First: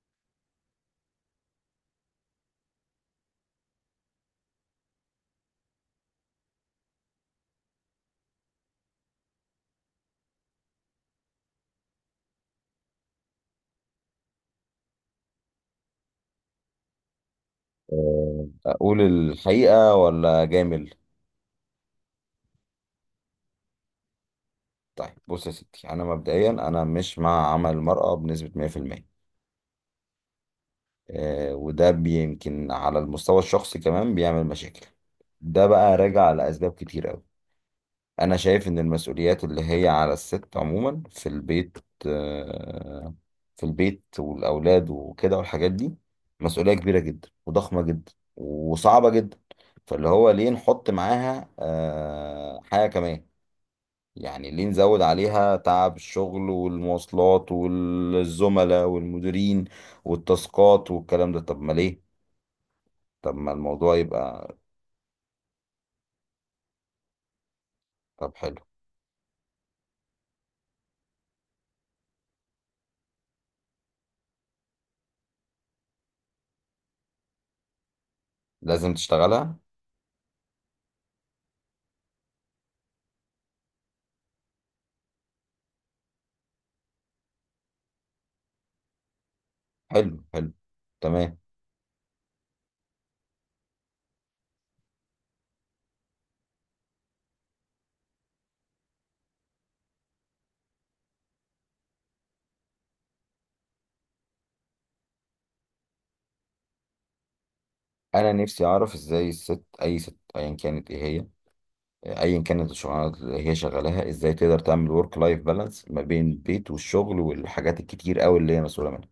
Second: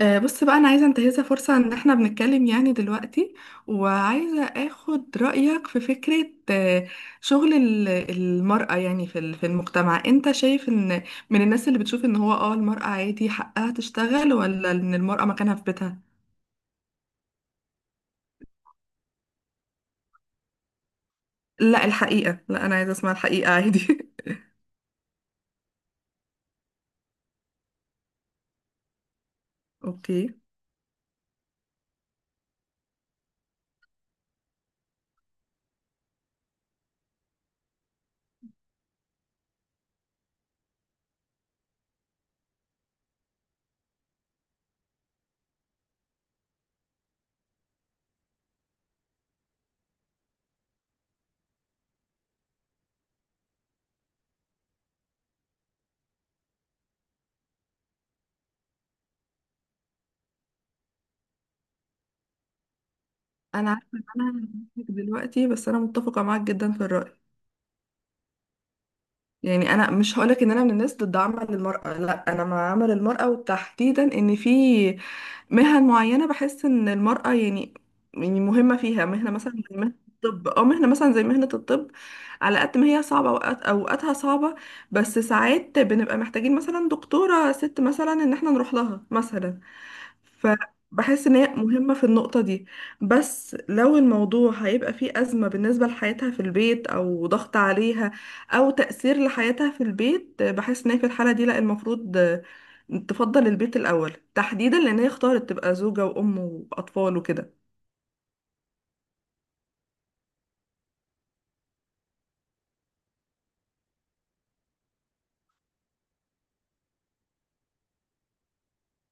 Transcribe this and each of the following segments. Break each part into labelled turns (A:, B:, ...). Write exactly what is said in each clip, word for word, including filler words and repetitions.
A: آه، بص بقى انا عايزه انتهزها فرصه ان احنا بنتكلم يعني دلوقتي، وعايزه اخد رايك في فكره. آه، شغل ال- المراه يعني في ال- في المجتمع، انت شايف ان من الناس اللي بتشوف ان هو اه المراه عادي حقها تشتغل، ولا ان المراه مكانها في بيتها؟
B: آه، اقول الحقيقه ولا جامل؟
A: لا الحقيقه، لا انا عايزه اسمع الحقيقه عادي.
B: طيب بص يا ستي، انا مبدئيا انا مش مع عمل المراه بنسبه مية في المية.
A: اوكي.
B: آه، وده يمكن على المستوى الشخصي كمان بيعمل مشاكل. ده بقى راجع لاسباب كتير قوي. انا شايف ان المسؤوليات اللي هي على الست عموما في البيت، آه، في البيت والاولاد وكده والحاجات دي مسؤوليه كبيره جدا وضخمه جدا وصعبه جدا. فاللي هو ليه نحط معاها آه، حاجه كمان؟ يعني ليه نزود عليها تعب الشغل والمواصلات والزملاء والمديرين والتاسكات والكلام ده؟ طب ما ليه؟ طب ما
A: انا عارفه
B: الموضوع
A: ان انا
B: يبقى.
A: هضحك دلوقتي، بس انا متفقه معاك جدا في الراي.
B: طب حلو،
A: يعني انا مش هقولك ان انا من الناس ضد عمل المرأة، لا انا مع عمل المرأة، وتحديدا ان في مهن معينة بحس ان المرأة يعني يعني مهمة
B: لازم
A: فيها. مهنة مثلا
B: تشتغلها.
A: زي مهنة الطب او مهنة مثلا زي مهنة الطب، على قد ما هي صعبة، اوقات اوقاتها صعبة، بس ساعات بنبقى محتاجين مثلا دكتورة ست مثلا ان احنا نروح لها مثلا.
B: حلو حلو.
A: فبحس ان
B: تمام.
A: هي مهمة في النقطة دي. بس لو الموضوع هيبقى فيه أزمة بالنسبة لحياتها في البيت، او ضغط عليها، او تأثير لحياتها في البيت، بحس ان هي في الحالة دي لا، المفروض تفضل البيت الأول، تحديدا لان هي اختارت تبقى زوجة وأم وأطفال وكده.
B: انا نفسي اعرف ازاي الست، اي ست ايا كانت ايه هي، ايا كانت الشغلانه اللي هي شغالاها، ازاي تقدر تعمل ورك لايف بالانس ما بين البيت والشغل والحاجات الكتير قوي اللي هي مسؤوله منها.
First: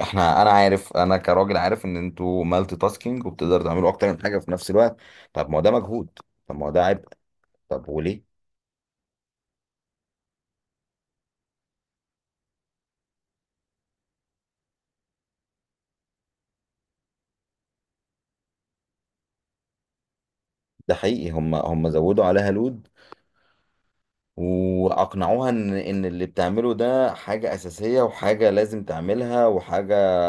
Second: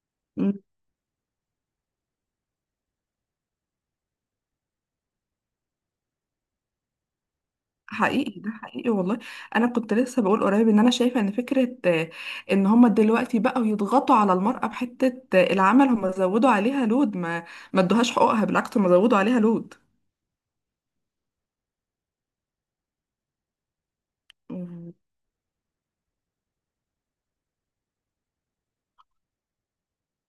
B: احنا، انا
A: مم.
B: عارف انا كراجل عارف ان انتوا مالتي تاسكينج وبتقدروا تعملوا اكتر من حاجه في نفس الوقت. طب ما هو ده مجهود، طب ما هو ده عبء، طب وليه؟
A: حقيقي، ده حقيقي والله. انا كنت لسه بقول قريب ان انا شايفه ان فكره، آه، ان هما دلوقتي بقوا يضغطوا على المراه بحته. آه، العمل هما زودوا عليها لود، ما ما ادوهاش حقوقها، بالعكس هما زودوا عليها لود.
B: ده حقيقي، هم هم زودوا عليها لود
A: مم.
B: واقنعوها ان ان اللي بتعمله ده حاجه اساسيه وحاجه لازم تعملها وحاجه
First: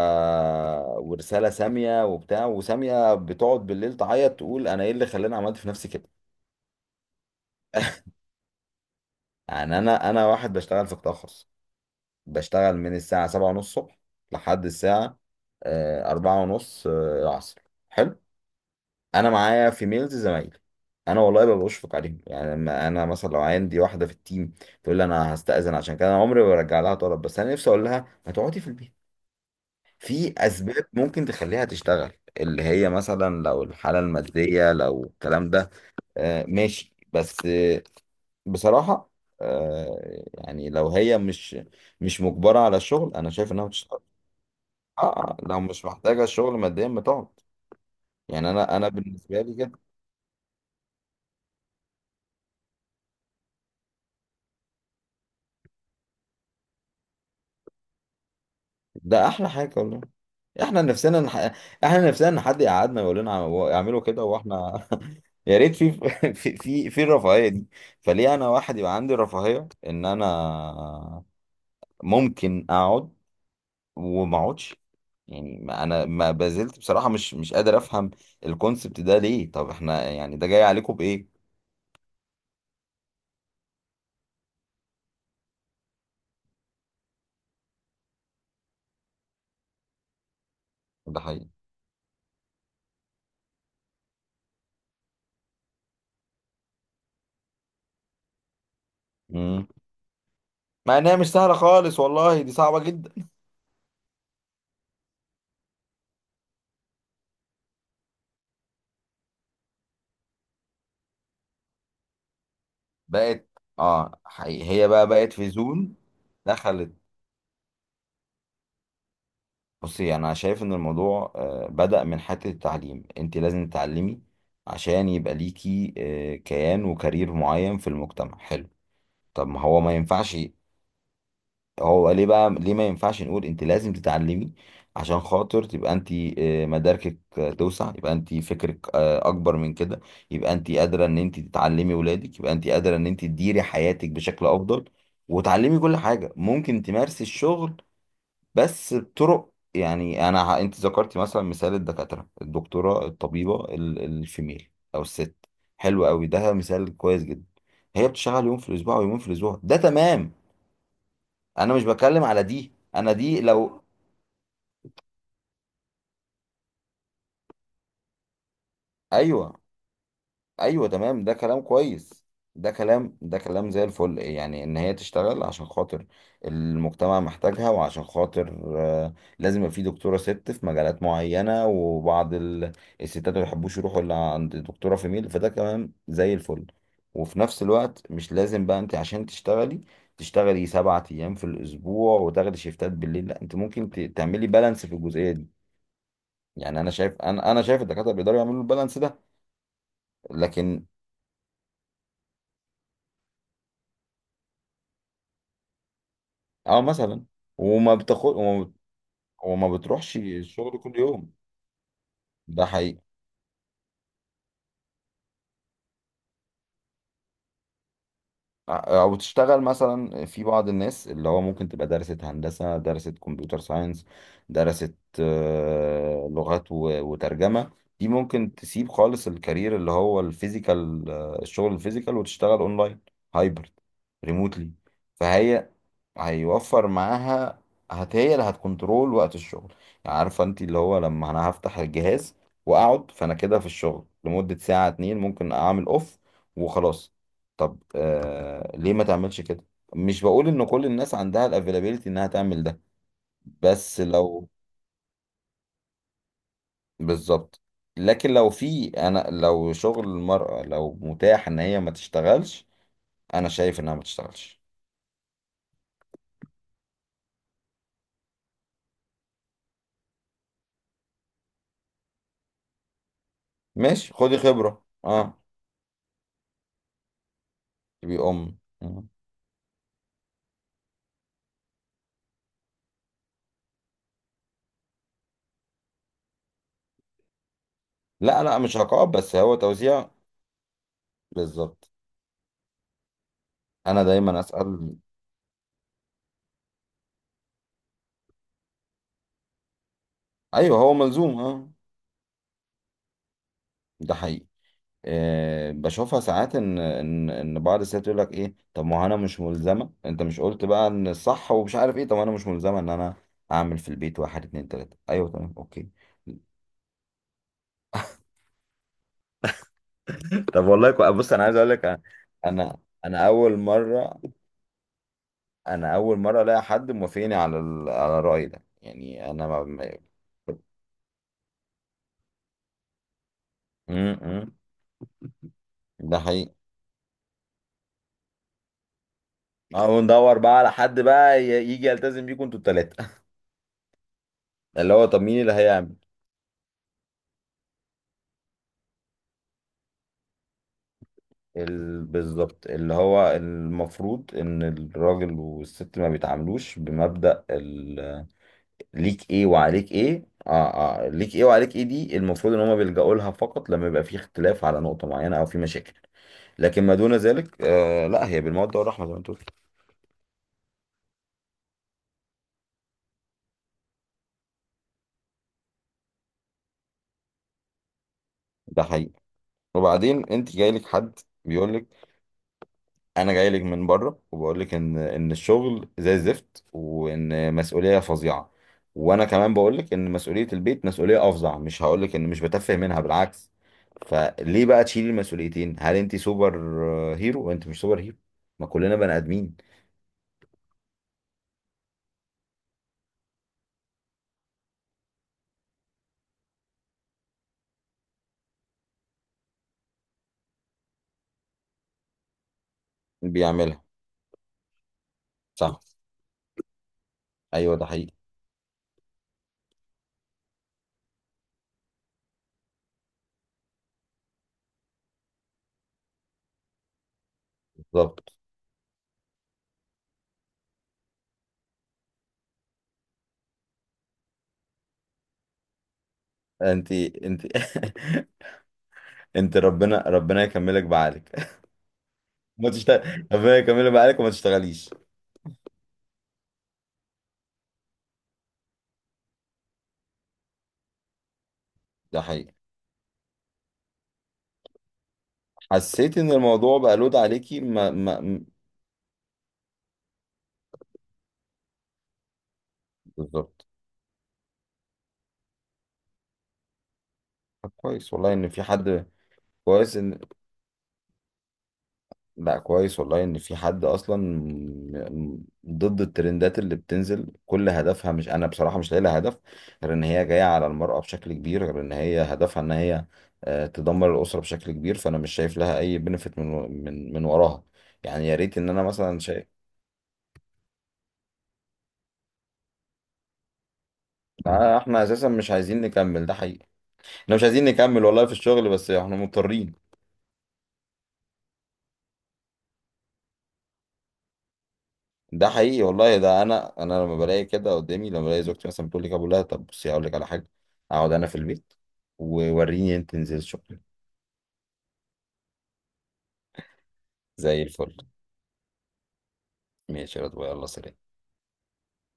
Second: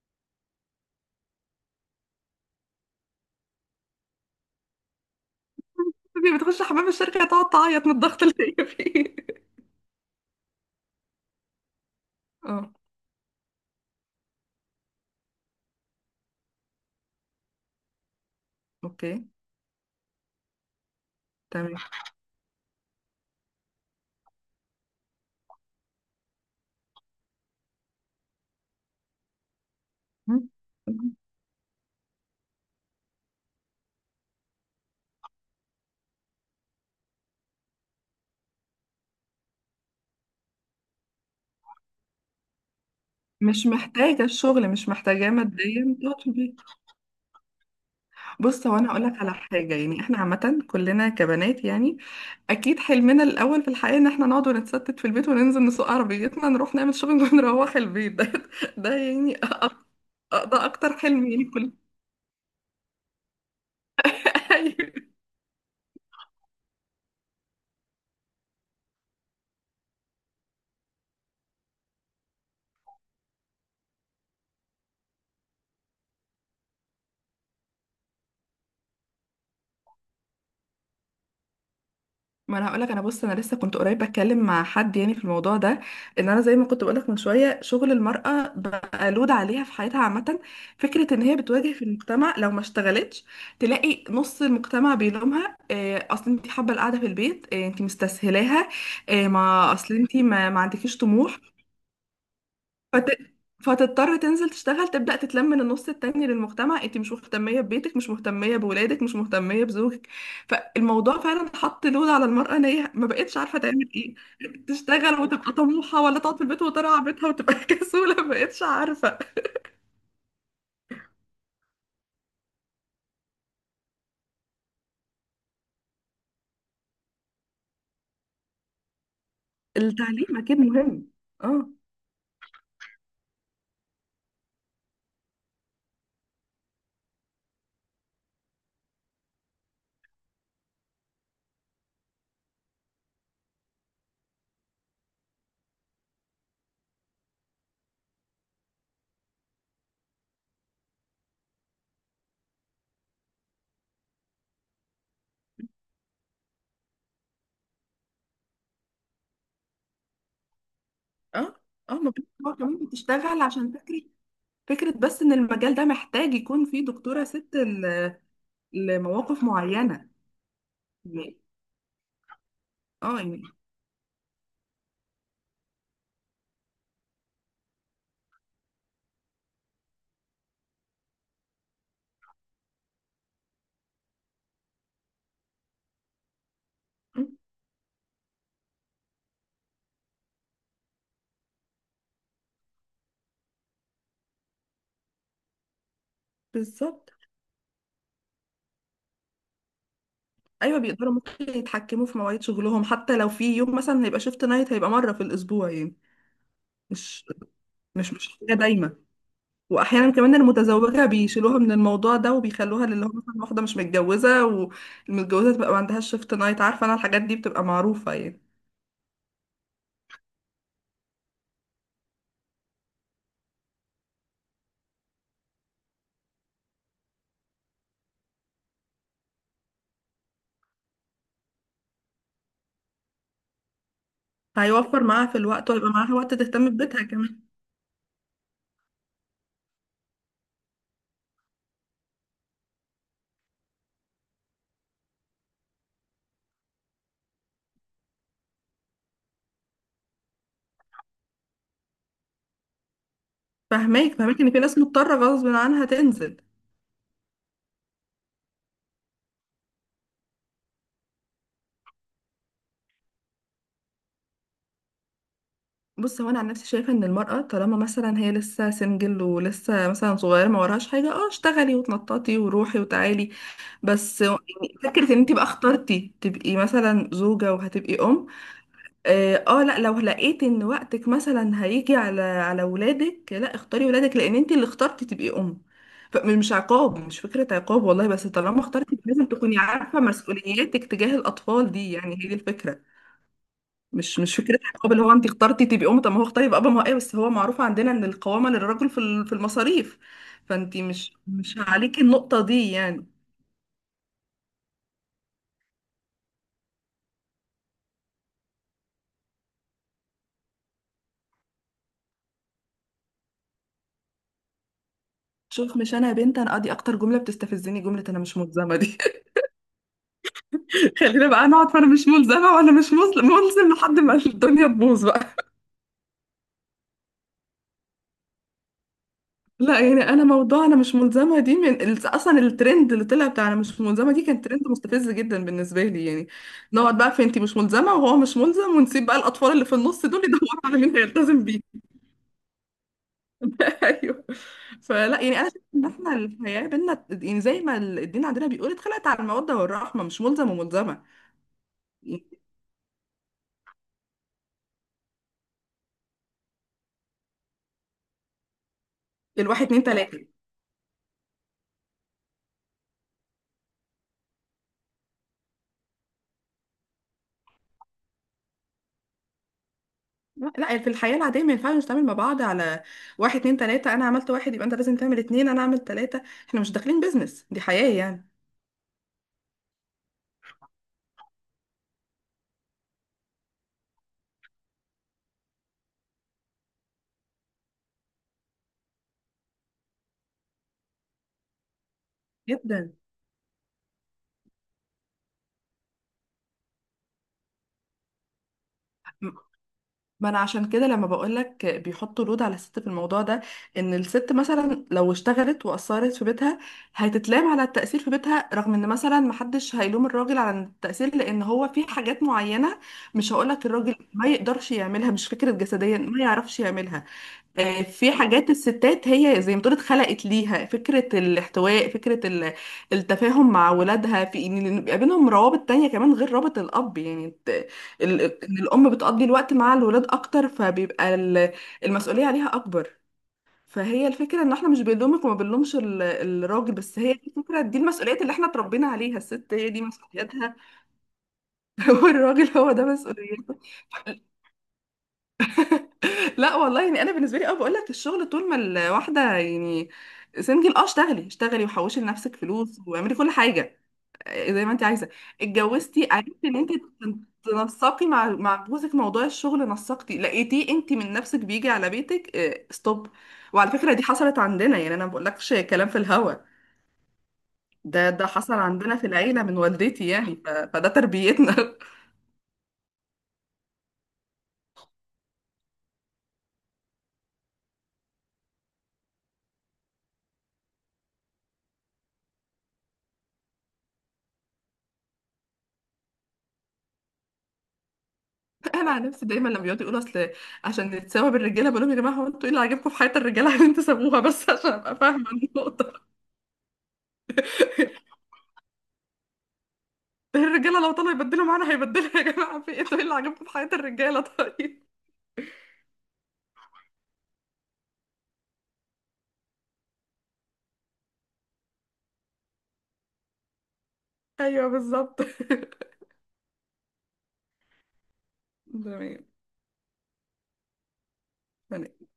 B: ورساله ساميه وبتاع، وساميه بتقعد بالليل تعيط تقول انا ايه اللي خلاني عملت في نفسي كده.
A: دي بتخش حمام الشركة تقعد تعيط من الضغط اللي هي فيه.
B: يعني انا انا واحد بشتغل في قطاع خاص،
A: اه،
B: بشتغل من الساعه سبعة ونص الصبح لحد الساعه آه، أربعة ونص آه، العصر. حلو.
A: اوكي،
B: انا معايا في ميلز زمايلي، انا والله ببقى
A: تمام.
B: بشفق عليهم. يعني لما انا مثلا لو عندي واحده في التيم تقول لي انا هستأذن عشان كده انا عمري ما برجع لها طلب، بس انا نفسي اقول لها ما تقعدي في البيت. في
A: مم.
B: اسباب ممكن تخليها تشتغل، اللي هي مثلا لو الحاله الماديه، لو الكلام ده آه، ماشي. بس بصراحة، آه، يعني لو هي مش مش مجبرة على الشغل أنا شايف إنها
A: مش
B: بتشتغل.
A: محتاجة الشغل، مش محتاجاه
B: آه، لو مش
A: ماديا، تقعد
B: محتاجة
A: في البيت.
B: الشغل ماديا بتقعد. يعني
A: بص هو
B: أنا أنا
A: أنا هقولك على
B: بالنسبة لي كده.
A: حاجة، يعني احنا عامة كلنا كبنات يعني، أكيد حلمنا الأول في الحياة إن احنا نقعد ونتستت في البيت وننزل نسوق عربيتنا، نروح نعمل شوبينج ونروح البيت. ده ده
B: ده
A: يعني،
B: أحلى حاجة والله.
A: أ- ده
B: إحنا
A: أكتر
B: نفسنا
A: حلم
B: نح...
A: يعني كل.
B: إحنا نفسنا إن حد يقعدنا يقول لنا عم- اعملوا كده وإحنا، يا ريت في في في في الرفاهية دي. فليه أنا واحد يبقى عندي الرفاهية إن أنا ممكن أقعد وما أقعدش؟ يعني ما انا ما بازلت بصراحة مش مش قادر افهم الكونسبت ده. ليه؟ طب احنا يعني ده جاي عليكم بايه؟
A: ما انا هقولك انا، بص انا لسه كنت قريب بتكلم مع حد يعني في الموضوع ده، ان انا زي ما كنت بقولك من شويه شغل المراه بقى لود عليها في حياتها عامه. فكره
B: ده
A: ان هي
B: حقيقي.
A: بتواجه في المجتمع لو ما اشتغلتش، تلاقي نص المجتمع بيلومها إيه، اصل انت حابه القعده في البيت، إيه انت مستسهلاها، إيه،
B: مم.
A: ما اصل انت ما, ما
B: مع
A: عندكيش
B: انها مش
A: طموح.
B: سهلة خالص، والله دي صعبة
A: فت...
B: جدا.
A: فتضطر تنزل تشتغل، تبدأ تتلم من النص التاني للمجتمع، انت مش مهتمية ببيتك، مش مهتمية بولادك، مش مهتمية بزوجك. فالموضوع فعلا حط لود على المرأة، ان هي ما بقتش
B: بقت،
A: عارفة تعمل ايه،
B: اه حقيقي هي بقى
A: تشتغل
B: بقت في
A: وتبقى
B: زون.
A: طموحة، ولا تقعد في البيت
B: دخلت.
A: وترعى بيتها وتبقى كسولة، ما بقتش عارفة.
B: بصي، انا شايف ان الموضوع آه، بدأ من حتة التعليم. انت لازم تتعلمي عشان يبقى ليكي آه، كيان وكارير معين في المجتمع. حلو، طب ما هو ما ينفعش،
A: التعليم اكيد مهم. اه،
B: هو ليه بقى ليه ما ينفعش نقول انت لازم تتعلمي عشان خاطر تبقى انت آه، مداركك آه، توسع، يبقى انت فكرك آه، اكبر من كده، يبقى انت قادره ان انت تتعلمي ولادك، يبقى انت قادره ان انت تديري حياتك بشكل افضل وتعلمي كل حاجه، ممكن تمارسي الشغل بس بطرق. يعني انا ه- انت ذكرتي مثلا مثال الدكاتره، الدكتوره الطبيبه، ال- الفيميل او الست، حلو قوي ده مثال كويس جدا. هي بتشتغل يوم في الاسبوع ويومين في الاسبوع، ده تمام.
A: اه،
B: انا مش
A: اه. ما
B: بتكلم
A: بقتش،
B: على
A: هو
B: دي،
A: كمان
B: انا دي
A: بتشتغل عشان
B: لو،
A: فكرة، فكرة بس ان المجال ده محتاج يكون فيه دكتورة ست ل- لمواقف
B: ايوه
A: معينة.
B: ايوه تمام، ده كلام كويس. ده كلام
A: اه
B: ده
A: يعني.
B: كلام زي الفل، يعني ان هي تشتغل عشان خاطر المجتمع محتاجها، وعشان خاطر آه، لازم يبقى في دكتوره ست في مجالات معينه، وبعض ال- الستات ما بيحبوش يروحوا الا عند دكتوره في ميل، فده كلام زي الفل. وفي نفس الوقت مش لازم بقى انت عشان تشتغلي تشتغلي سبعة ايام في الاسبوع وتاخدي شيفتات بالليل، لا انت ممكن ت- تعملي بالانس في الجزئيه دي. يعني انا
A: بالظبط.
B: شايف انا انا شايف الدكاتره بيقدروا يعملوا البالانس ده.
A: ايوه،
B: لكن
A: بيقدروا، ممكن يتحكموا في مواعيد شغلهم، حتى لو في يوم مثلا هيبقى شيفت نايت، هيبقى مره في الاسبوع يعني،
B: اه
A: مش
B: مثلا، وما
A: مش مش
B: بتاخد
A: حاجه
B: وما بت-
A: دايما.
B: وما
A: واحيانا
B: بتروحش
A: كمان
B: الشغل كل
A: المتزوجه
B: يوم.
A: بيشيلوها من الموضوع ده،
B: ده
A: وبيخلوها
B: حقيقي.
A: للي هو مثلا واحده مش متجوزه، والمتجوزه تبقى ما عندهاش شيفت نايت. عارفه، انا الحاجات دي بتبقى معروفه يعني.
B: ع- او تشتغل مثلا. في بعض الناس اللي هو ممكن تبقى درست هندسه، درست كمبيوتر ساينس، درست آه، لغات و- وترجمه، دي ممكن تسيب خالص الكارير اللي هو الفيزيكال، آه، الشغل الفيزيكال، وتشتغل اونلاين، هايبرد، ريموتلي.
A: هيوفر معاها في
B: فهي
A: الوقت، ويبقى معاها وقت تهتم
B: هيوفر
A: ببيتها كمان.
B: معاها. هت هي اللي هتكنترول وقت الشغل. يعني عارفه انت اللي هو لما انا هفتح الجهاز واقعد، فانا كده في الشغل لمده ساعه اتنين ممكن اعمل اوف وخلاص. طب آه ليه ما تعملش كده؟ مش بقول ان كل الناس عندها الافيلابيلتي انها تعمل ده، بس
A: فهماك، فهماك
B: لو،
A: ان في ناس مضطره غصب عنها تنزل.
B: بالظبط، لكن لو في، انا لو شغل المرأة لو متاح ان هي ما تشتغلش انا شايف انها ما تشتغلش.
A: بص هو انا عن نفسي شايفه ان المراه طالما مثلا هي لسه سنجل، ولسه مثلا صغيره ما وراهاش حاجه، اه اشتغلي وتنططي وروحي وتعالي،
B: ماشي،
A: بس
B: خدي
A: يعني
B: خبرة،
A: فكره ان انت
B: اه.
A: بقى اخترتي تبقي مثلا زوجه وهتبقي ام،
B: تبقي ام.
A: اه. آه، لا، لو لقيتي ان وقتك مثلا هيجي على على ولادك، لا اختاري ولادك، لان انت اللي اخترتي تبقي ام. فمش عقاب، مش فكره عقاب والله، بس
B: لا لا،
A: طالما
B: مش
A: اخترتي
B: عقاب،
A: لازم
B: بس هو
A: تكوني عارفه
B: توزيع.
A: مسؤولياتك تجاه الاطفال
B: بالظبط.
A: دي، يعني هي دي الفكره.
B: انا
A: مش مش
B: دايما
A: فكره حجاب
B: اسال.
A: اللي هو انت اخترتي تبقي ام، طب ما هو اختار يبقى اب، ما هو ايه، بس هو معروف عندنا ان القوامه للرجل في ال- في المصاريف،
B: ايوه،
A: فانت
B: هو
A: مش
B: ملزوم
A: مش
B: اه.
A: عليكي النقطه دي يعني.
B: ده حقيقي. أه، بشوفها ساعات ان ان ان بعض الستات يقول لك ايه، طب ما هو انا مش ملزمه، انت مش قلت بقى ان الصح ومش عارف ايه، طب انا مش ملزمه ان انا اعمل في البيت واحد اتنين تلاته، ايوه تمام
A: شوف،
B: اوكي.
A: مش انا يا بنت، انا ادي اكتر جمله بتستفزني جمله «انا مش ملزمه» دي.
B: طب والله كو...
A: خلينا
B: بص انا
A: بقى
B: عايز اقول
A: نقعد،
B: لك
A: فانا
B: انا،
A: مش ملزمه وانا
B: انا
A: مش
B: أنا
A: ملزم،
B: اول
A: ملزم لحد ما
B: مره،
A: الدنيا تبوظ بقى.
B: انا اول مره الاقي حد موافقني على ال... على الراي ده. يعني انا ما...
A: لا
B: ما-
A: يعني انا موضوع «انا مش ملزمه» دي من ال- اصلا الترند اللي طلع بتاع «انا مش
B: م-
A: ملزمه» دي كان
B: م.
A: ترند مستفز جدا بالنسبه لي
B: ده
A: يعني.
B: حقيقي.
A: نقعد بقى في «انت مش ملزمه وهو مش ملزم»، ونسيب بقى الاطفال اللي في
B: اهو
A: النص دول
B: ندور
A: يدوروا
B: بقى على
A: على مين
B: حد بقى
A: هيلتزم بيه.
B: ي- يجي يلتزم بيكم انتوا التلاتة.
A: ايوه.
B: اللي هو طب
A: فلا يعني
B: مين
A: انا
B: اللي
A: شايفه ان
B: هيعمل،
A: احنا الحياه بينا، يعني زي ما الدين عندنا بيقول، اتخلقت على الموده والرحمه، مش ملزم وملزمه
B: ال-
A: يعني،
B: بالظبط. اللي هو المفروض ان الراجل والست ما بيتعاملوش بمبدأ ال- ليك ايه
A: الواحد اتنين
B: وعليك ايه.
A: تلاته.
B: اه اه ليك ايه وعليك ايه دي المفروض ان هما بيلجأوا لها فقط لما يبقى في اختلاف على نقطة معينة او في مشاكل، لكن ما دون ذلك آه لا، هي بالمودة والرحمة زي ما انت قلت.
A: لا لا، يعني في الحياه العاديه ما ينفعش نتعامل مع بعض على واحد اتنين تلاته، انا عملت واحد يبقى انت لازم تعمل اتنين، انا عملت تلاته. احنا مش داخلين بيزنس، دي حياه يعني.
B: ده حقيقي. وبعدين انت جاي لك حد بيقول انا جاي لك من بره وبقول لك ان ان الشغل زي الزفت وان مسؤوليه فظيعه، وانا كمان بقول لك ان مسؤوليه البيت مسؤوليه افظع، مش هقول لك ان مش بتفه
A: جدا.
B: منها، بالعكس. فليه بقى تشيلي المسؤوليتين؟ هل انت سوبر هيرو؟ وانت مش سوبر هيرو، ما كلنا بني ادمين.
A: ما انا عشان كده لما بقولك بيحطوا لود على الست في الموضوع ده، ان الست مثلا لو اشتغلت وقصرت في بيتها هتتلام على التأثير في بيتها، رغم ان مثلا محدش هيلوم الراجل على التأثير، لان هو في حاجات معينة مش هقولك
B: بيعملها،
A: الراجل ما يقدرش يعملها، مش فكرة
B: صح.
A: جسديا ما يعرفش يعملها.
B: ايوه
A: آه،
B: ده حقيقي.
A: في حاجات الستات هي زي ما تقول اتخلقت ليها، فكرة الاحتواء، فكرة ال- التفاهم مع ولادها، في ان يبقى بينهم روابط تانية كمان غير رابط الأب يعني، الت- ال-
B: بالظبط.
A: ان الأم بتقضي الوقت مع الولاد أكتر، فبيبقى ال- المسؤولية عليها أكبر. فهي الفكرة ان احنا مش بنلومك، وما بنلومش ال- الراجل،
B: انت
A: بس هي
B: انت
A: الفكرة دي، المسؤوليات اللي احنا اتربينا عليها الست
B: انت
A: هي دي
B: ربنا، ربنا
A: مسؤولياتها،
B: يكملك بعقلك.
A: والراجل
B: ما
A: هو ده
B: تشتغل ربنا
A: مسؤوليته.
B: يكملك بعقلك وما تشتغليش.
A: لا والله، يعني انا بالنسبه لي اه بقول لك الشغل طول ما الواحده يعني سنجل، اه اشتغلي اشتغلي، وحوشي
B: ده
A: لنفسك
B: حقيقي.
A: فلوس واعملي كل حاجه آه، زي ما انت عايزه. اتجوزتي،
B: حسيت ان
A: عرفتي ان انت
B: الموضوع بقى لود عليكي، ما
A: تنسقي مع
B: ما
A: مع جوزك موضوع الشغل، نسقتي لقيتيه انت من نفسك بيجي على بيتك، اه ستوب.
B: بالظبط.
A: وعلى فكره دي حصلت عندنا، يعني انا ما بقولكش كلام في الهوا،
B: طب
A: ده
B: كويس
A: ده
B: والله ان
A: حصل
B: في
A: عندنا
B: حد،
A: في العيله من
B: كويس
A: والدتي
B: ان،
A: يعني، ف... فده تربيتنا.
B: لا كويس والله ان في حد اصلا م- م- ضد الترندات اللي بتنزل، كل هدفها، مش انا بصراحة مش لاقي لها هدف غير ان هي جاية على المرأة بشكل كبير، غير ان هي هدفها ان هي آه، تدمر الأسرة بشكل كبير. فانا مش شايف لها اي بنفيت من و- من من وراها، يعني. يا ريت ان انا
A: انا عن
B: مثلا
A: نفسي
B: شايف،
A: دايما لما بيقعدوا يقولوا اصل عشان نتساوى بالرجاله، بقول لهم يا جماعه هو انتوا ايه اللي عاجبكم في حياه الرجاله عشان تسابوها بس؟ عشان
B: آه،
A: ابقى
B: احنا اساسا
A: فاهمه
B: مش عايزين
A: النقطه.
B: نكمل. ده حقيقي، احنا مش عايزين نكمل والله في الشغل بس احنا مضطرين.
A: الرجاله لو طلعوا يبدلوا معانا هيبدلوا، يا جماعه في ايه، انتوا ايه اللي عاجبكم في حياه الرجاله؟ طيب.
B: ده حقيقي والله. ده انا، انا لما بلاقي كده قدامي، لما بلاقي زوجتي مثلا بتقول لي ابو الله، طب بصي هقول لك على حاجه، اقعد انا في البيت ووريني انت تنزل شغل.
A: ايوه بالظبط.
B: زي الفل.
A: تمام.
B: ماشي يا رضوى، يلا سلام.
A: يعني.